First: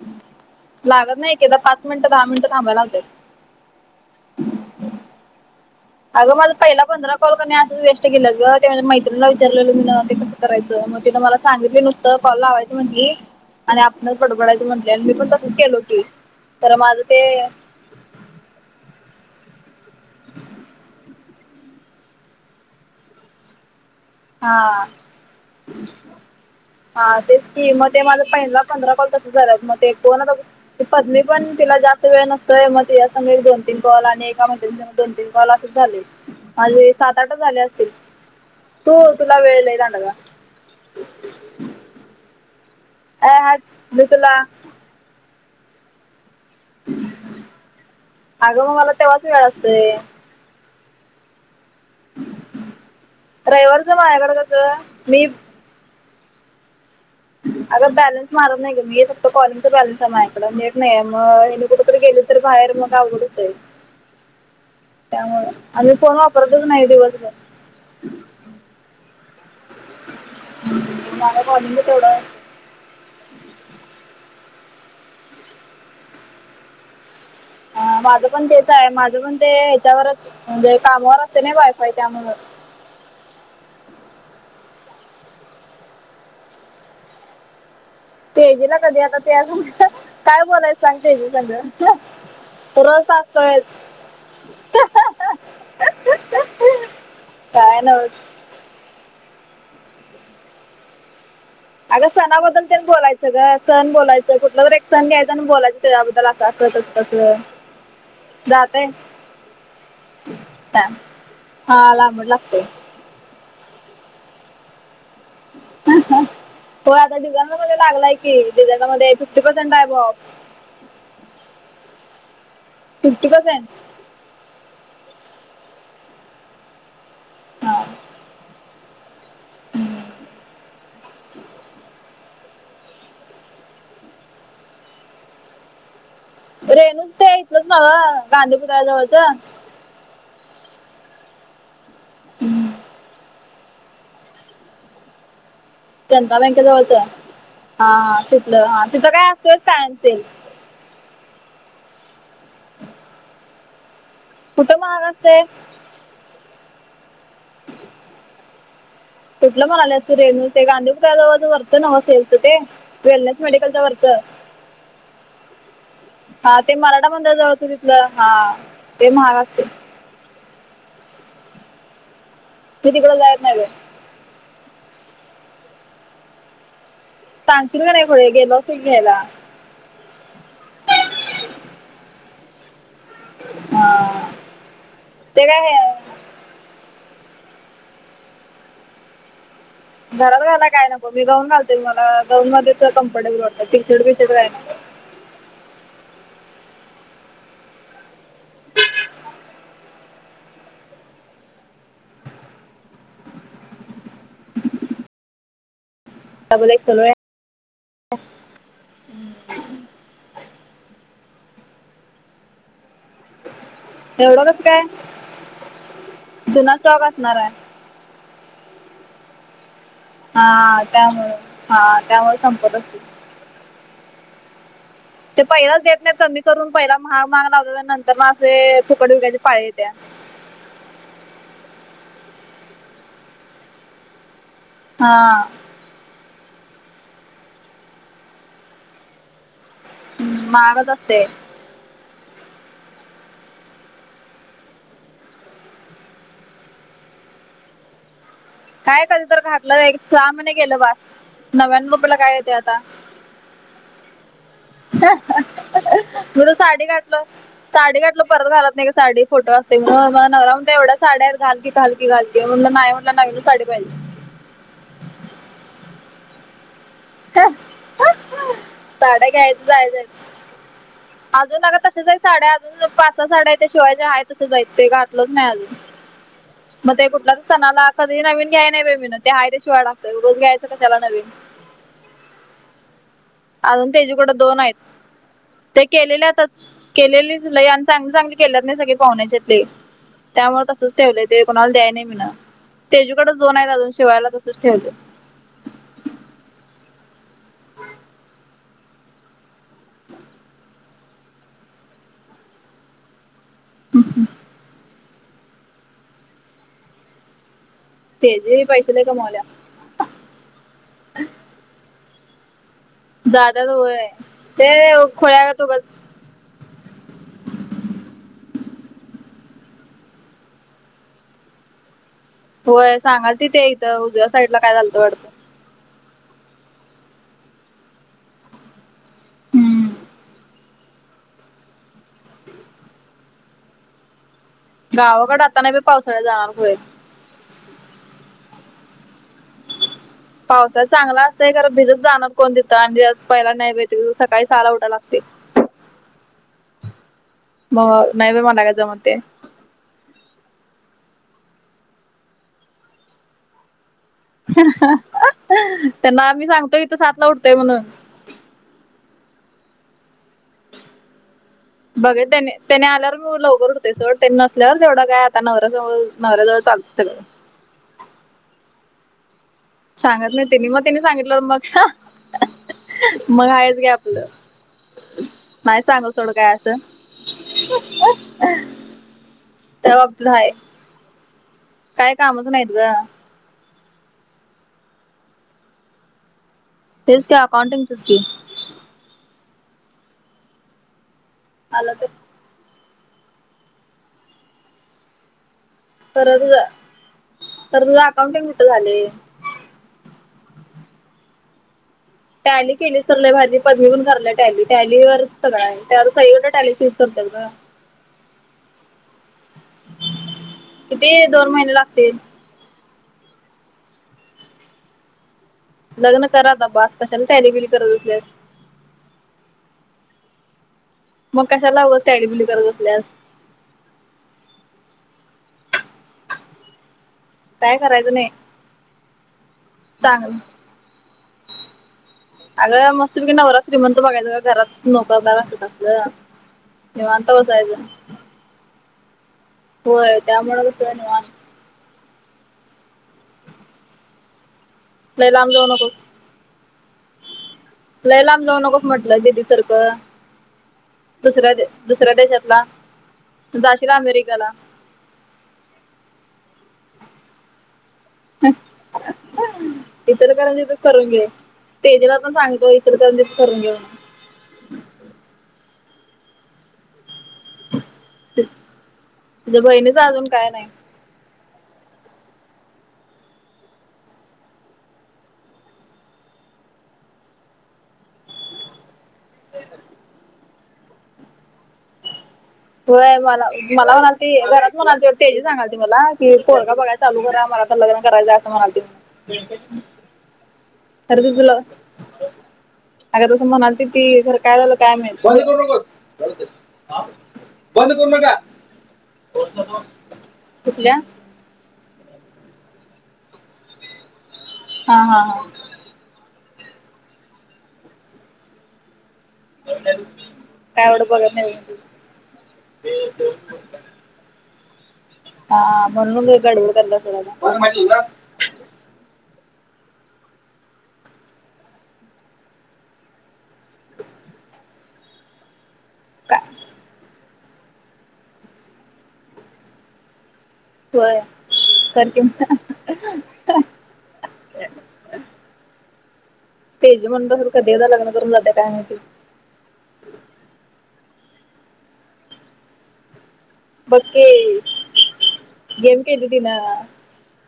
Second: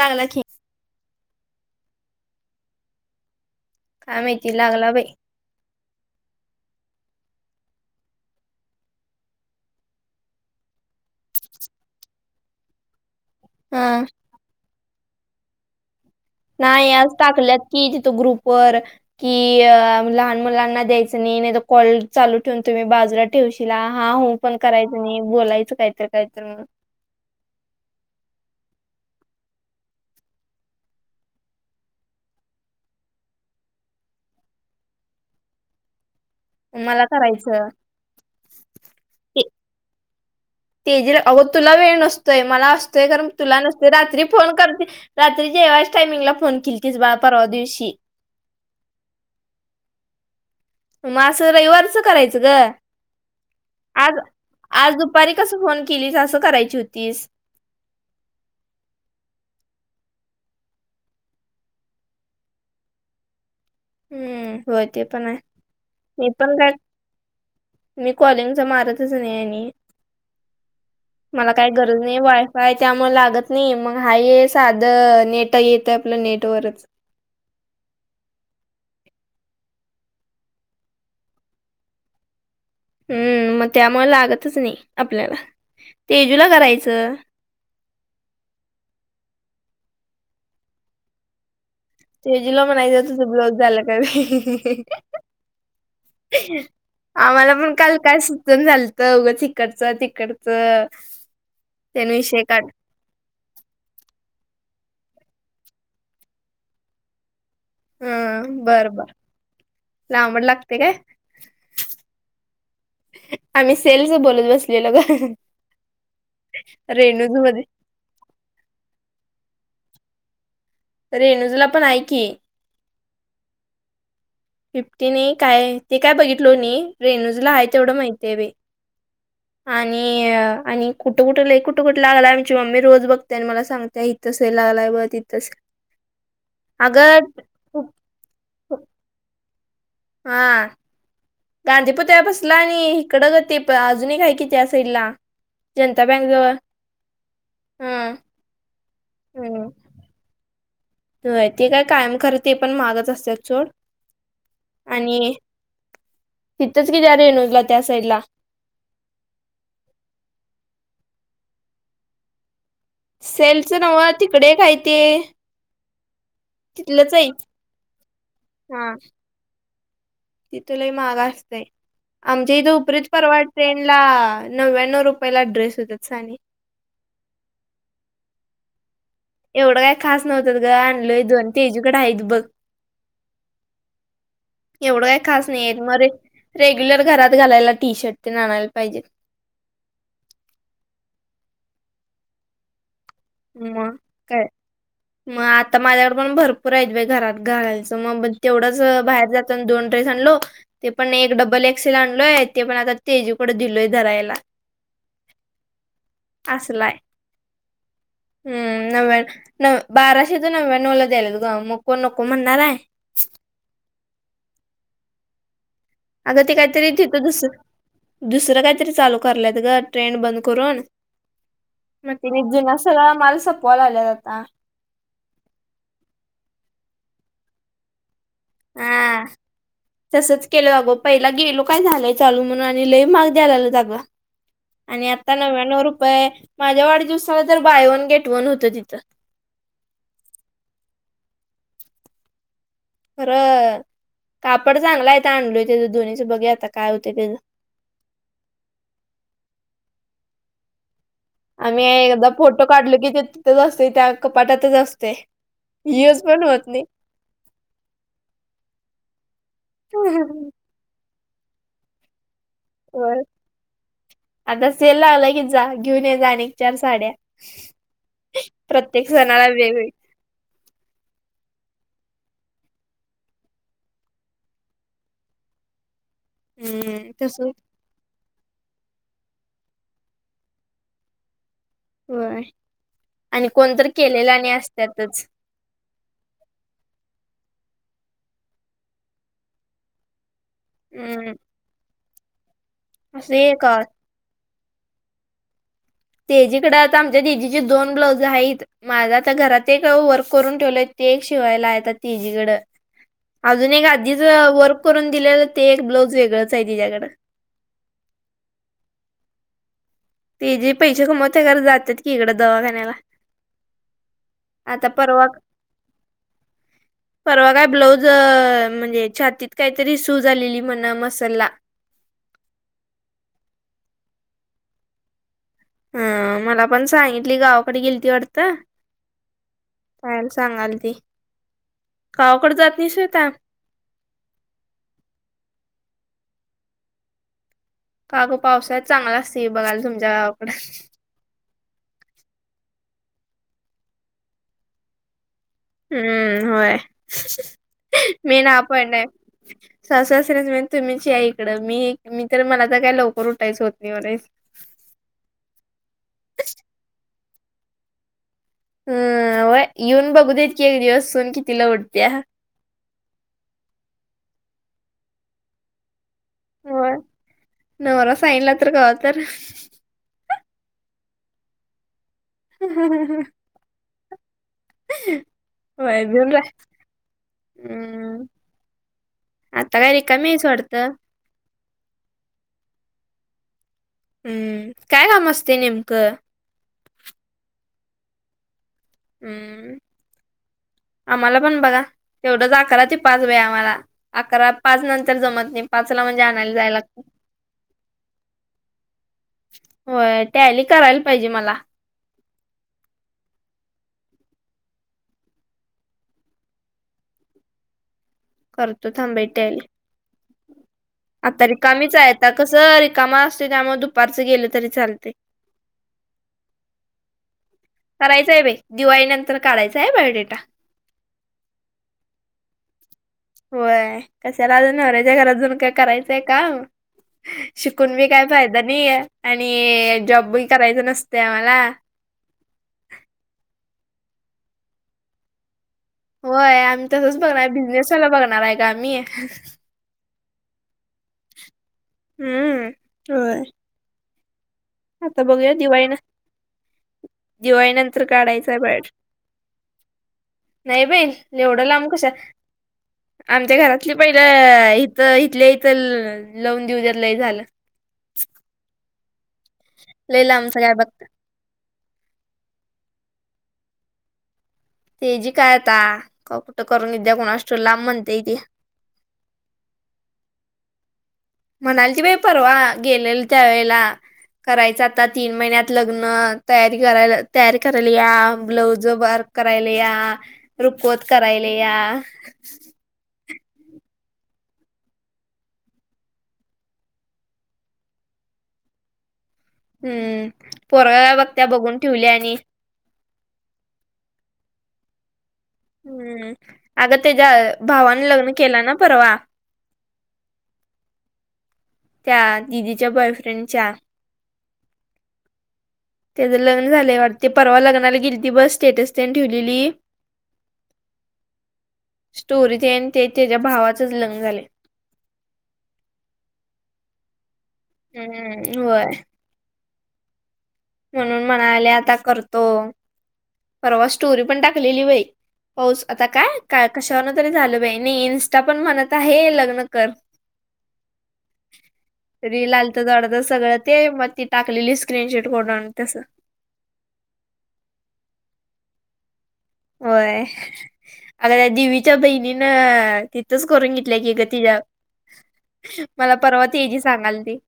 चगलाठी लागत नाही एकदा पाच मिनटं दहा मिनटं थांबायला लागते काय माहिती लागला बाई अगं माझा पहिला पंधरा कॉल कर असं वेस्ट केलं ग ते मैत्रीणीला विचारलेलं मी ते कस करायचं मग तिनं मला सांगितली नुसतं कॉल लावायची म्हंटली आणि हा आपणच बडबडायचं म्हटले आणि मी पण तसच गेलो होती नाही आज टाकल्यात कि तिथं ग्रुपवर कि अ लहान मुलांना द्यायचं नाही नाही तर कॉल चालू ठेवून तुम्ही बाजारात ठेशीला हा हो पण हा करायचं नाही बोलायचं काहीतरी काहीत म्हण हा तेच ककी मग ते माझ्या पहिनला पंधरा पल तसं झालंत मग ते कोण आता पद्मी पण तिला जास्त वेळ नसतोय मग ति संग दोन तीन कॉल आणि एका मै दोन तीन कॉल असच झाले माझे मला सात आठच झाले करायचं. असतील तू तुला वेळला जाणारला तेजी अगं तुला वेळ नसतोय मला असतोय कारण म अय हट तुला नसत मी रात्री तुला फोन करते रात्रीच्या एव्याच टायमिंगला फोन केली कीस बा परवा दिवशी अगं मग मला तेव्हाच वेळ असते म असं रविवारच करायचं ग रविवारच आज माझ्याकडे कसं आज मी दुपारी कस फोन केली असं करायची होती अगं बॅलन्स मारत नाही का मी फक्त कॉलिंगच बॅलन्स आहे माझकडीट नाही मग हे कुठेतरी गेले तर बाहेर मग आवडत आहे हम्म होय ते पण आहे त्यामुळे आणि फोन मी पण वापरतच काय नाही दिवसभर मी कॉलिंगचा मारतच नाही आणि माझं मला काही कॉलिंग गरज नाही तेवढं वाय काय त्यामुळे लागत नाही मग हाय आहे साधं नेट येत आपलं नेटवरच ह माझं पण तेच आहे माझं पण ते ह्याच्यावरच म्हणजे कामावर असते नाही वायफाय त्यामु हम्म मग त्यामुळे लागतच नाही आपल्याला तेजूला करायचं तेजेला कधी आता ते काय बोलायचं सांग तेजे सगळं तेजूला र म्हणायचं तुझं ब्लाऊज असतोयच झालं का बे आम्हाला पण काल काय सुचून झालत उघं तिकडचं तिकडचं अग त्याने विषय सणाबदल काढ त्यां बोलायच सगळं सण बोलायचं कुठलं जरी एक सण घ्यायचं आणि बोलायचं त्याच्याबद्दल अस अस तस तसं हम जाते बर बर लांबड लागते काय हा लांबड लागते आम्ही सेलस बोलत बसलेलो का हो आता डिझान मध्ये लागलाय की डिझान मध्ये फिफ्टी पर्सेंट आहे ब रेणूजूला पण ऐ की फिफ्टी पर्सेंट फिफ्टी नाही काय ते काय बघितल नाही रेनूजला आहे हा तेवढं माहतीय ब आणि आणि कुठं कुठे ल कुठं कुठे लागलायमची मम्मी रोज बघतेय आणि मला सगते तिथं लागय ब तिथं रेणूच अगं ते इथलंच खूप- नवं गांधीपत्रा जवळच हा गांधीपत्या बसला आणि इकडं ग ते अजून काय की त्या साईड ला जनता बँके जवळचं हा हा तिथलं हा तिथं काय असतोयच कायमसेेल य ते काय कायम खरं ते पण महागच असतात सोड, कुठं महाग आणि असते तिथंच की त्या रेणूला त्या साईड ला. कुठलं म्हणालेस तु रेणू? ते गांधी [unintelligible] सेलच न्हवं ते? वेलनेस सेलचं मेडिकलचं नव्हं वरचं तिकडं एक हाय ते हा ते मराठा तिथलंच आहे मंदरच जवळचं तिथलं, हा हा ते महाग असते. तिथं लय महाग असतंय, आमच्या इथं मी उपरीत तिकडं जायत नाही बाई परवडतंय. ला नव्याण्णव रुपय ला ड्रेस येतात साने. सांगशील का नाय खुळे, गेलो असतो की घेयला. एवढं काही खास नव्हतेत ग, आणलोय दोन, तेजुकडे आहेत बघ. हा एवढं काय ते खास नाहीए, एक मर हे रेग्युलर घरात घालायला टी शर्ट तेन आणायला पाहिजेत. घरात घालाय काय नको, मी गाऊन घालते मला गाऊनमध्येच कम्फर्टेबल वाटतं, टी शर्ट बी शर्ट काय नाय. मग आता माझ्याकडं पण भरपूर आहेत बाई घरात घालायचं, मग ब तेवढंच बाहेर जात तन दोन ड्रेस आणलो. ते पण एक डबल एक्सेल आणलोय, ते पण आता तेजुकडं दिलोय धरायला. डबल एक्स असलाय एल होय? हम्म, नव्याण नव बाराशेच नव्याण्णवला द्यायलेत गं, म कोण नको म्हणणार आहे. एवढं कसं काय? अगं ते जुना काहीतरी स्टॉक तिथं असणार दुस आहे दुसरं काहीतरी चालू करालेत गं. ट्रेंड बंद करून, हा त्यामुळे हा मग त्यामुळे तिने संपत जुना असते सगळा माल सपवाय लागलेत आता. ते पहिलाच देत नाही कमी करून, पहिला महाग महाग लावतेत अन नंतर म असे फुकट विकायचे पाळी येत्या. तसच केलंय अगो, पहिला गेलो काय झालंय चालू, म्हणून आणि लय महाग द्यायला लागलेत आगं. आणि हा आता नव्याण्णव रुपये, माझ्या वाढदिवसाला तर बायवन गेटवन होतं तिथं. म महागच असते. खरं, कापड चांगला आहेेत आणलोय त्यां दोन्हीचं बघूया आता काय होते त्यां काय कधी तर घातलं नाय की, एक सहा महिने गेलं बास. आम्ही नव्याण्णव रुपयाला एकदा काय येते फोटो आता काढलो की ते तिथच असते, त्या कपाटातच असते. मी तर साडी घातलो साडी घातलो परत घालत नाही ग, साडीव फोटो असतोय म्हणून, मला नवरा होय. म्हणतोय एवढ्या साड्याच घाल की घाल की घाल की म्हणलं, नाही म्हटलं नवीनच साडी पाहिजे. आता सेल लागलाय की जा, घेऊन ये जा आणिक चार साड्या. प्रत्येक साड्या सणाला घ्यायचं वेगवेग [inaudible] अजून अग तशाच हायत साड्या, अजून पाच सहा साड्या आहेत, त्या शिवायच्या आहेत तसच हायत, ते घातलोच नाही अजून. मग ते हम्म कुठला तर तसच सणाला कधी नवीन घ्याय नाही बया मिनं, ते हायत त्या शिवाय टाकतोय, उगच घ्यायचं कशाला नवीन. होय, आणि कोणतर अजून केलेला त्याच्याकडे आणि दोन आहेत असतेतच. ते केलेल्यातच, केलेलीच लय आणि चांगली चांगली केलेत नाही सगळे पाहुण्याच्यातले, त्यामुळे तसच ठेवलंय, हम्म ते कोणाला द्याय नाही मिनं, तेजूकडच असे दोन आहे का अजून शिवायला तसच ठेवलंय. तेजीकडे आता आमच्या जिजीची दोन ब्लाउज आहेत. माझा आता घरात एक वर्क करून ठेवलंय, ते एक शिवायला आहेत तिजीकडं. अजून एक आधीच वर्क करून दिलेलं ते एक ब्लाऊज वेगळंच आहे तिच्याकडं. तेजे पैसे लय कमवाल्या. तेजे पैसे कमवते खरं, जातात की इकडं दवाखान्याला. जात्यात होय, ते आता परवा खुळ्यागत उगाच परवा काय ब्लाऊज, म्हणजे छातीत काहीतरी सुज आलेली म्हण मसलला. होय सांगालती ते एकद उजव्या साईडला काहीतरी झालतं वाटतं. हम्म, मला पण सांगितली गावाकडे गेलती वाटतं. हम्म पायल सांगालती, गावाकडे जातीस व्हय आता? गावाकडे आता नाही बी, पावसाळ्यात जाणार होय. काग पावसात चांगला असतील बघायला तुमच्या पावसा चांगला असतय खरं भिजत जाणार कोण दथं आणि पहिला नाही भेते सकाळी सहाला उठाय लागत. हम्म होय मग नाही मी बाई मला नाण काय पण नाही. जमत ते सासू-सासर्‍यांना म्हणायचं तुम्ही ते इकडे मला तर काय लवकर उठायचं होत नाही. त्यांना आम्ही सांगतोय इथ सातला उठतोय म्हणून ह व्हयं येऊन बघू देत की एक दिवस सून कि तिला उठते. बघ त्याने त्याने आल्यावर मी लवकर उठते सोड त्यांनी नसल्यावर तेवढं काय आता नवऱ्याजवळ नवऱ्याजवळ होय चालते सगळं नवरा सांगितला तर [unintelligible] सांगत नाही तेनी मग तिने सांगितलंवर मग मग आहेच की आपलं नाही होय सांगू सोडं भिऊन राह काय असं हम्म आता त्या बाबतीत रिकामी आहेस हाय वाटतं. काय कामच नाहीत ग, हम्म काय काम असते नेमकं. तेच का अकाउंटिंग च च की, हम्म आम्हाला पण बघा आलं तर तेवढंच अकरा ते पाच वेळ आम्हाला अकरा पाच नंतर जमत नाही. पाचला म्हणजे तर तुझ आणायला जायला लागतं तर तुझं अकाउंटिंग कुठ झालं. होय टॅली करायला पाहिजे मला टॅली केलीस तर लई भारी पदमी पण करायला लागली टॅली, टॅली वर सगळं आहे. सगळी कडे टॅलीच युज करतात गं. करतो थांब बाई टॅली किती आता दोन महिने रिकामीच आहे. लागतील कसं रिकामा असते त्यामुळे दुपारचं गेलं तरी चालते. लग्न कर आता बास कशाला टेली बिली करत बसले. करायचं आहे बाई दिवाळी नंतर काढायचा आहे बायोडेटा मग कशाला उगाच टॅली बिली करत बसलीयास. होय कशाला अ नवऱ्याच्या घरातजून काय करायचंय काम शिकून बी करायचं काय नाही फायदा नाही आणि जॉब चांगलं बी करायच नसत आम्हाला अगं मस्त पैकी नवरा श्रीमंत बघायचं का घरात नोकरदार अस होय आम्ही तसंच बघणार बिझनेसवाला बघणार आहे गं आम्ही होय त्यामुळेच हम्म होय. आता लय लांब बघुया जाऊ दिवाळी ना नकोस दिवाळी नंतर लय लांब काढायचा जाऊ नकोस बायोडेटा म्हटलं दिदी सारखं नाही बई दुसऱ्या एवड लांब कशा दुसऱ्या देशातला आमच्या जाशील घरातली अमेरिकेला पहिलं तर इथल्या इथ लावून देऊ देत लय झालं. लय लांबच इचलकरंजीत काय च बघता करुन घे. तेेजूला पण सांगतो इचलकरंजीत करून घेऊ तेजी काय आता कुठं करून येत्या कोणास ठाऊक लांब म्हणते ती तुझ्या बहिणीचा अजून काही नाही. म्हणाल की बाई परवा गेलेल त्यावेेळेला. करायच आता तीन महिन्यात लग्न तयारी करायला तयार करायला या ब्लाऊज वर्क करायले या, रुखवत करायले या होय मला मला म्हणाल ती घरात म्हणाल त तेजी सांगाली मला पोरगा बागयच चालू करा. मला आता लग्न करायचे असं म्हणाल ती हम्म पोरगा बघत्या बघून ठेवल्या आणि अग तसं म्हणाल ती खरं काय झालं काय माहित हम्म अगं त्याच्या भावाने लग्न केलं ना परवा कुठल्या? त्या दिदीच्या बॉयफ्रेंडच्या हा हा हा त्याचं लग्न झालंयवर ते परवा लग्नाला गेली ती बस स्टेटस त्यांनी ठेवलेली. काय एवढं बघत नाही स्टोरी ते आणि ते त्याच्या भावाचच लग्न झाले. हा म्हणून गडबड कर ोड. हम्म होय. म्हणून म्हणाले आता करतो परवा स्टोरी पण टाकलेली बाई. होस आता काय कशावरन तरी झाल बा नाही इन्स्टा पण म्हणत आहे लग्न कर. होर. रिील आल तर जड तर सगळं ते मग ती टाकलेली स्क्रीनशॉट कोडून तस भेज म्हण तर कधीदा लग करून लाग्या पाये. होय अगद्या दिवीच्या बहिणीन च करून घेतलं की ग तिच्या गेम मला केली परवा त जी सांगाल ती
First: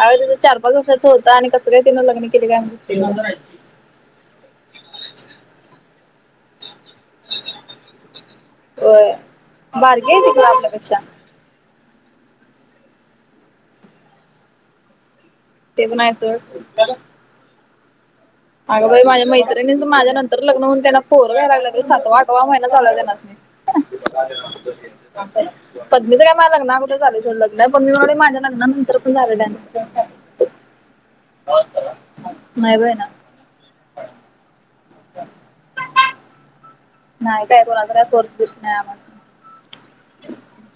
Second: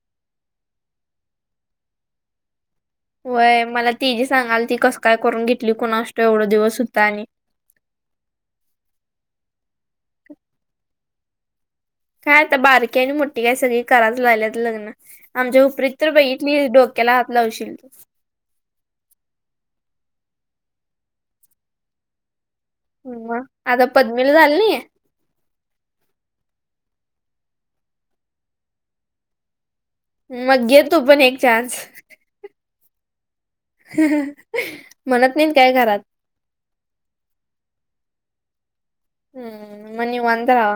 अग तं चार पाच वर्षाचं होता आणि कसं कायिन ल्न केलं काय म्ह वय मला ती जी सांगाल ती कसं काय करून घेतली कोुणा असतो एवढा दिवस होता आणि होय बारगे तिकला आपल्यापेक्षा काय आता बारकी आणि मोठी काय सगळी कराच लाहिल्यात लग्न. आमच्या ते पण उपरत तर आहे सोड बईतली डोक्याला हात लावशील त. अगं बाई माझ्या मैत्रिणीच माझ्या नंतर लग्न त्यांना पोर व्याय लाग सात वाट. सवा महिना चालूनास म मग आता पद्मीला झालं नाही पद्मी ज मा लग्नामध्ये झा सोड लग्न पण मी माझ्या लग्नानंतर पण झालं डान्स. मग घेतो पण एक चान्स नाही ब आहे ना. म्हणत नाही काय घरात? नाही काय कोणाय कोर्स दिस नाही आम हम्म मव अंत रा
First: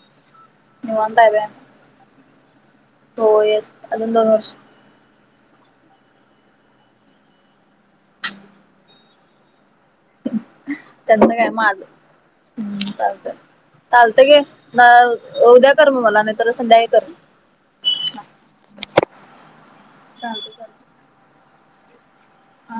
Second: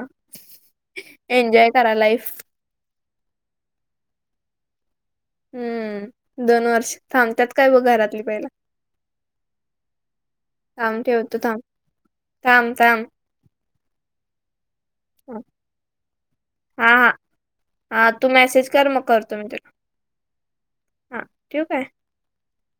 निवांत आहे बाई एंजॉय करा लाईफ हो येस अून दोन वर्ष हम्म दोन वर्ष थांबतत काय ब घरातली पहिला थांब त्यांचं ठेवतो काय थांब. माझ थांब हम् थांब चालत. चालतं गे ना उद्या कर मग मला नाही तर संध्याकाळी हां कर. हां हां तू मेसेज कर मग करतो मी तुला चालतंय हां ठेऊ काय? ह.